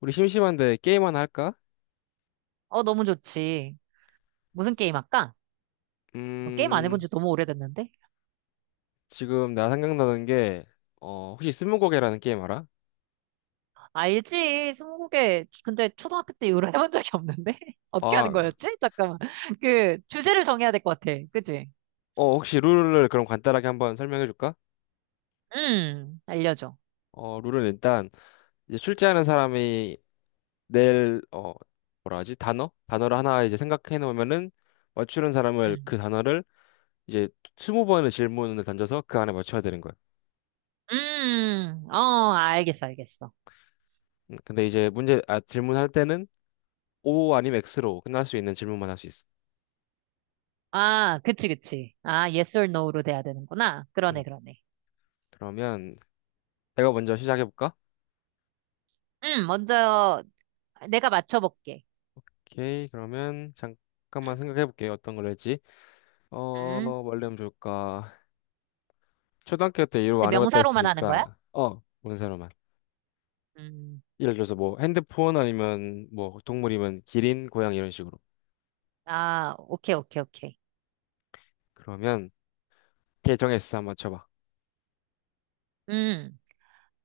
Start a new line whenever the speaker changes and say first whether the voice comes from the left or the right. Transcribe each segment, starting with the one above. left: 우리 심심한데 게임 하나 할까?
right: 너무 좋지. 무슨 게임 할까? 게임 안 해본
left: 음,
right: 지 너무 오래됐는데?
left: 지금 나 생각나는 게, 혹시 스무고개라는 게임 알아?
right: 알지. 스무고개. 근데 초등학교 때 이후로 해본 적이 없는데? 어떻게 하는
left: 아,
right: 거였지? 잠깐만. 주제를 정해야 될 것 같아. 그치?
left: 혹시 룰을 그럼 간단하게 한번 설명해 줄까?
right: 알려줘.
left: 룰은 일단, 이제 출제하는 사람이 낼, 어, 뭐라 하지? 단어? 단어를 하나 이제 생각해 놓으면은, 맞추는 사람을
right: 음,
left: 그 단어를 이제 20번의 질문을 던져서 그 안에 맞춰야 되는 거야.
right: 알겠어, 알겠어.
left: 근데 이제 질문할 때는 O 아니면 X로 끝날 수 있는 질문만 할 수 있어.
right: 아, 그치, 그치. 아, yes or no로 돼야 되는구나. 그러네,
left: 음,
right: 그러네.
left: 그러면 내가 먼저 시작해 볼까?
right: 먼저 내가 맞춰볼게.
left: 오케이, 그러면 잠깐만
right: 음,
left: 생각해 볼게요. 어떤 걸 할지.
right: 음.
left: 뭘 하면 좋을까? 초등학교 때 이런
right: 근데
left: 거안 해봤다
right: 명사로만 하는 거야?
left: 했으니까, 뭔 사람만.
right: 음,
left: 예를 들어서 뭐 핸드폰 아니면 뭐 동물이면 기린, 고양 이런 식으로.
right: 오케이, 오케이, 오케이.
left: 그러면 계정에서 한번 쳐봐.
right: 음.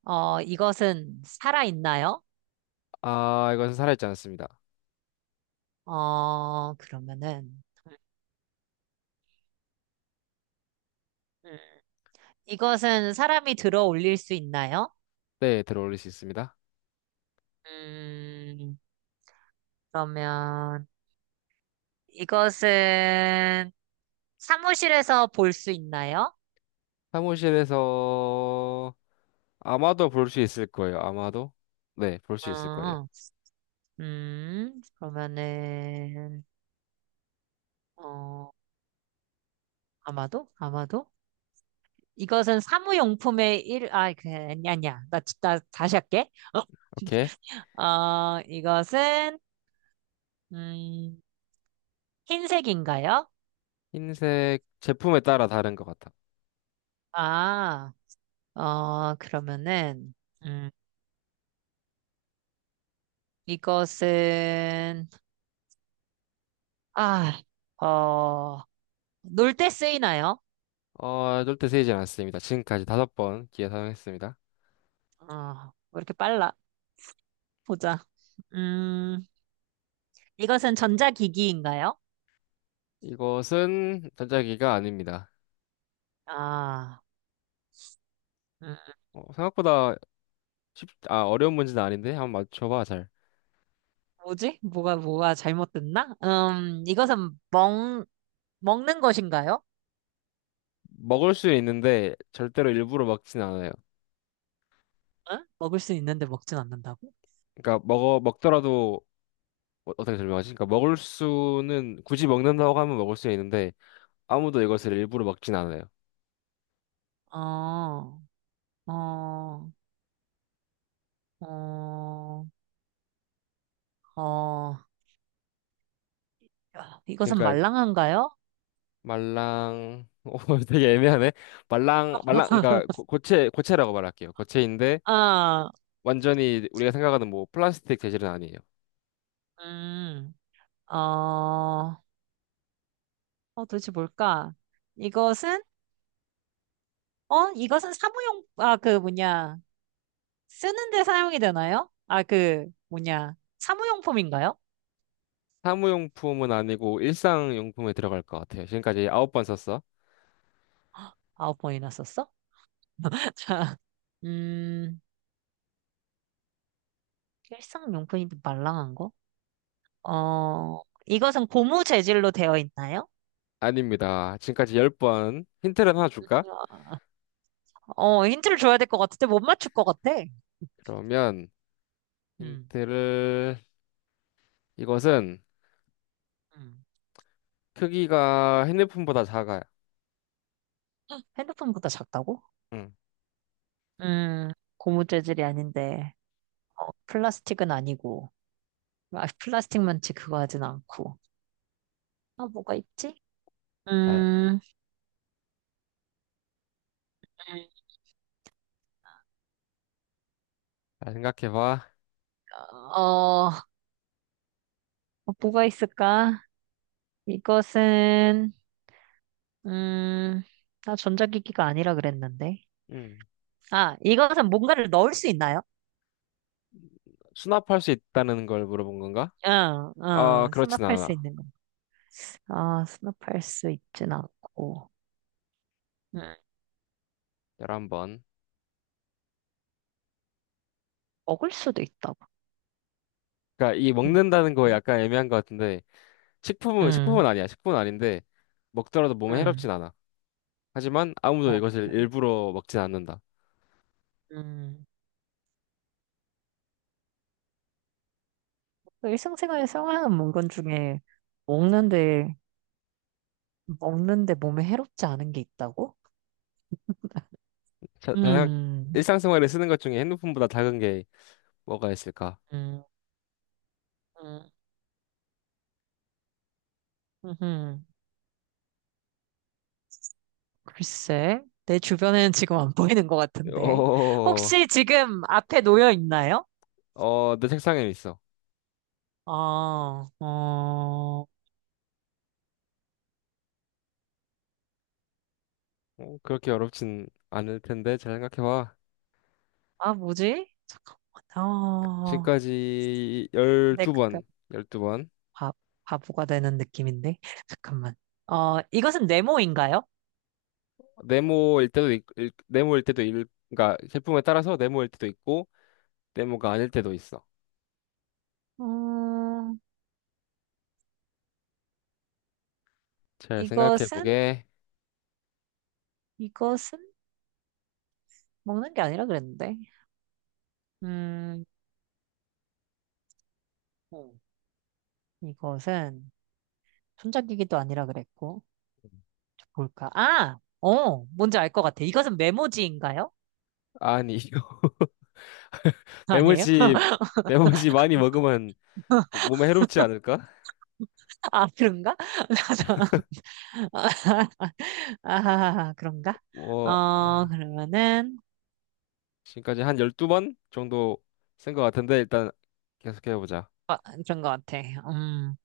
right: 이것은 살아있나요?
left: 아, 이것은 살아있지 않습니다.
right: 그러면은, 음, 이것은 사람이 들어 올릴 수 있나요?
left: 네, 들어올릴 수 있습니다.
right: 음, 그러면, 이것은 사무실에서 볼 수 있나요?
left: 사무실에서 아마도 볼 수 있을 거예요. 아마도. 네, 볼 수 있을 거예요.
right: 음, 그러면은, 어, 아마도? 아마도? 이것은 사무용품의 일, 아, 그, 아니, 아니야. 나 다시 할게.
left: 오케이.
right: 이것은, 음, 흰색인가요?
left: 흰색 제품에 따라 다른 것 같아.
right: 아. 그러면은, 음, 이것은, 아, 어, 놀 때 쓰이나요?
left: 절대 세이지 않았습니다. 지금까지 5번 기회 사용했습니다.
right: 어, 왜 이렇게 빨라? 보자. 음, 이것은 전자기기인가요?
left: 이것은 전자기가 아닙니다.
right: 아, 음,
left: 생각보다 어려운 문제는 아닌데 한번 맞춰봐, 잘.
right: 뭐지? 뭐가 잘못됐나? 이것은 먹는 것인가요?
left: 먹을 수 있는데 절대로 일부러 먹진 않아요.
right: 응? 먹을 수 있는데 먹진 않는다고?
left: 그러니까 먹어 먹더라도 어떻게 설명하지? 그러니까 먹을 수는 굳이 먹는다고 하면 먹을 수 있는데 아무도 이것을 일부러 먹진 않아요.
right: 어, 어, 어, 어, 야, 이것은
left: 그러니까
right: 말랑한가요?
left: 말랑 오 되게 애매하네. 말랑 말랑 그러니까 고체 고체라고 말할게요. 고체인데
right: 아,
left: 완전히 우리가 생각하는 뭐 플라스틱 재질은 아니에요.
right: 음, 어, 어, 도대체 뭘까? 이것은, 이것은 사무용, 아, 그 뭐냐, 쓰는데 사용이 되나요? 사무용품인가요?
left: 사무용품은 아니고 일상용품에 들어갈 것 같아요. 지금까지 9번 썼어?
right: 9번이나 썼어? 음, 일상용품인데 말랑한 거? 어, 이것은 고무 재질로 되어 있나요?
left: 아닙니다. 지금까지 10번. 힌트를 하나 줄까?
right: 힌트를 줘야 될 것 같은데 못 맞출 것 같아.
left: 그러면
right: 음,
left: 힌트를 이것은
right: 음.
left: 크기가 핸드폰보다 작아요.
right: 핸드폰보다 작다고?
left: 응.
right: 음, 고무 재질이 아닌데, 플라스틱은 아니고. 플라스틱 만치 그거 하진 않고. 뭐가 있지?
left: 잘,
right: 음,
left: 잘 생각해봐.
right: 어, 뭐가 있을까? 이것은, 음, 나 전자기기가 아니라 그랬는데.
left: 응.
right: 이것은 뭔가를 넣을 수 있나요?
left: 수납할 수 있다는 걸 물어본 건가?
right: 응,
left: 아,
right: 응,
left: 그렇진
right: 수납할 수
left: 않아.
right: 있는 것 같아. 수납할 수 있진 않고. 음,
left: 11번.
right: 먹을 수도 있다고.
left: 그러니까 이
right: 음,
left: 먹는다는 거 약간 애매한 것 같은데
right: 음,
left: 식품은 아니야. 식품은 아닌데 먹더라도 몸에
right: 음,
left: 해롭진 않아. 하지만 아무도 이것을
right: 그래.
left: 일부러 먹진 않는다.
right: 음. 일상생활에 사용하는 물건 중에 먹는데 먹는데 몸에 해롭지 않은 게 있다고?
left: 자, 자,
right: 음,
left: 일상생활에 쓰는 것 중에 핸드폰보다 작은 게 뭐가 있을까?
right: 음, 음, 음. 글쎄, 내 주변에는 지금 안 보이는 것 같은데.
left: 어,
right: 혹시 지금 앞에 놓여 있나요?
left: 내 책상에 있어.
right: 아, 어,
left: 그렇게 어렵진 않을 텐데 잘 생각해봐.
right: 뭐지? 잠깐만,
left: 지금까지
right: 내, 그,
left: 12번, 열두 번
right: 바, 바보가 되는 느낌인데. 잠깐만. 이것은 네모인가요?
left: 네모일 때도 있, 읽- 네모일 때도 읽, 그러니까 제품에 따라서 네모일 때도 있고 네모가 아닐 때도 있어.
right: 음,
left: 잘
right: 이것은,
left: 생각해보게.
right: 이것은 먹는 게 아니라 그랬는데. 음, 어, 이것은, 손잡이기도 아니라 그랬고. 저 볼까? 아! 뭔지 알 것 같아. 이것은 메모지인가요?
left: 아니,
right: 아니에요?
left: 메모지, 메모지 많이 먹으면 몸에 해롭지 않을까?
right: 아, 그런가? 아, 아, 그런가?
left: 뭐
right: 그러면은,
left: 지금까지 한 12번 정도 쓴 것 같은데 일단 계속해보자.
right: 아, 그런 것 같아. 음,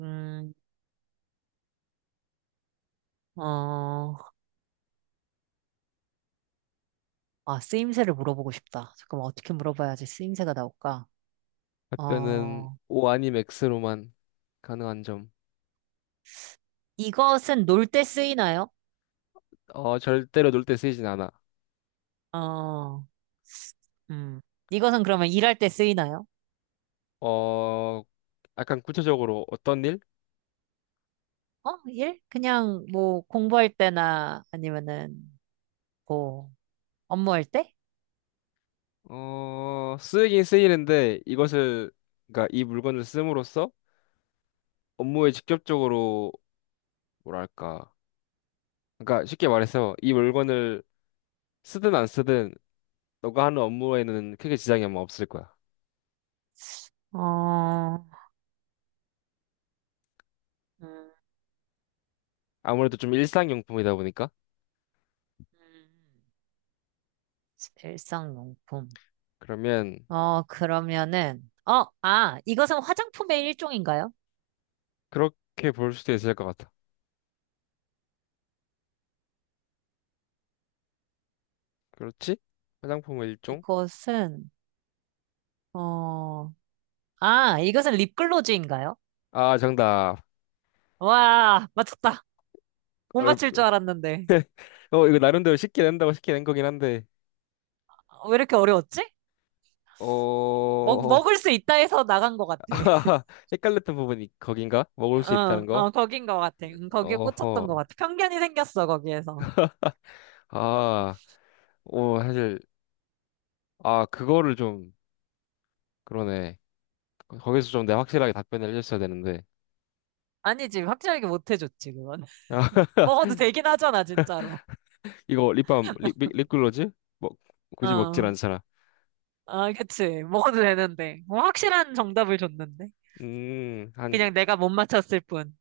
right: 음, 어, 쓰임새를 물어보고 싶다. 잠깐만, 어떻게 물어봐야지 쓰임새가 나올까?
left: 답변은
right: 어,
left: O 아님 X로만 가능한 점.
right: 이것은 놀 때 쓰이나요?
left: 절대로 놀 때 쓰이진 않아.
right: 어, 음, 이것은 그러면 일할 때 쓰이나요?
left: 어, 약간 구체적으로 어떤 일?
right: 일? 그냥 뭐 공부할 때나 아니면은 뭐 업무할 때?
left: 쓰이긴 쓰이는데 그러니까 이 물건을 씀으로써 업무에 직접적으로 뭐랄까. 그러니까 쉽게 말해서 이 물건을 쓰든 안 쓰든 너가 하는 업무에는 크게 지장이 아마 없을 거야.
right: 어, 음,
left: 아무래도 좀 일상용품이다 보니까.
right: 음, 일상용품.
left: 그러면
right: 그러면은, 이것은 화장품의 일종인가요?
left: 그렇게 볼 수도 있을 것 같아. 그렇지? 화장품의 일종?
right: 이것은, 어, 이것은 립글로즈인가요?
left: 아, 정답.
right: 와, 맞췄다. 못
left: 얼...
right: 맞출 줄 알았는데.
left: 이거 나름대로 쉽게 낸다고 쉽게 낸 거긴 한데,
right: 왜 이렇게 어려웠지?
left: 어,
right: 먹을 수 있다 해서 나간 것 같아.
left: 헷갈렸던 부분이 거긴가? 먹을 수 있다는 거?
right: 거긴 것 같아. 응, 거기에
left: 어허.
right: 꽂혔던 것 같아. 편견이 생겼어, 거기에서.
left: 아, 사실, 아, 그거를 좀, 그러네. 거기서 좀 내가 확실하게 답변을 해줬어야 되는데.
right: 아니지, 확실하게 못 해줬지, 그건.
left: 아,
right: 먹어도 되긴 하잖아, 진짜로.
left: 이거 립글로즈? 먹, 굳이 먹질
right: 어,
left: 않잖아.
right: 그치. 먹어도 되는데. 뭐 확실한 정답을 줬는데.
left: 한
right: 그냥 내가 못 맞췄을 뿐.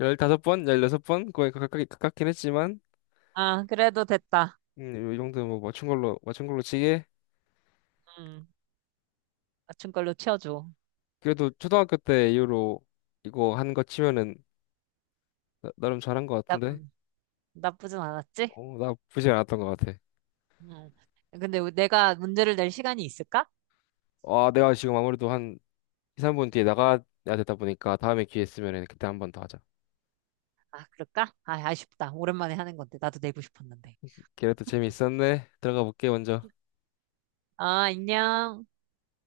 left: 15번, 16번? 거의 가깝긴 했지만,
right: 그래도 됐다.
left: 이 정도 뭐 맞춘 걸로 치게.
right: 음, 맞춘 걸로 치워줘.
left: 그래도 초등학교 때 이후로 이거 한 거 치면은 름 잘한 거
right: 나,
left: 같은데.
right: 음, 나쁘진 않았지?
left: 나 부진 않았던 거 같아.
right: 음. 근데 내가 문제를 낼 시간이 있을까?
left: 내가 지금 아무래도 한 2, 3분 뒤에 나가야 되다 보니까 다음에 기회 있으면은 그때 한 번 더 하자.
right: 그럴까? 아쉽다. 오랜만에 하는 건데. 나도 내고 싶었는데.
left: 그래도 재미있었네. 들어가 볼게 먼저.
right: 안녕.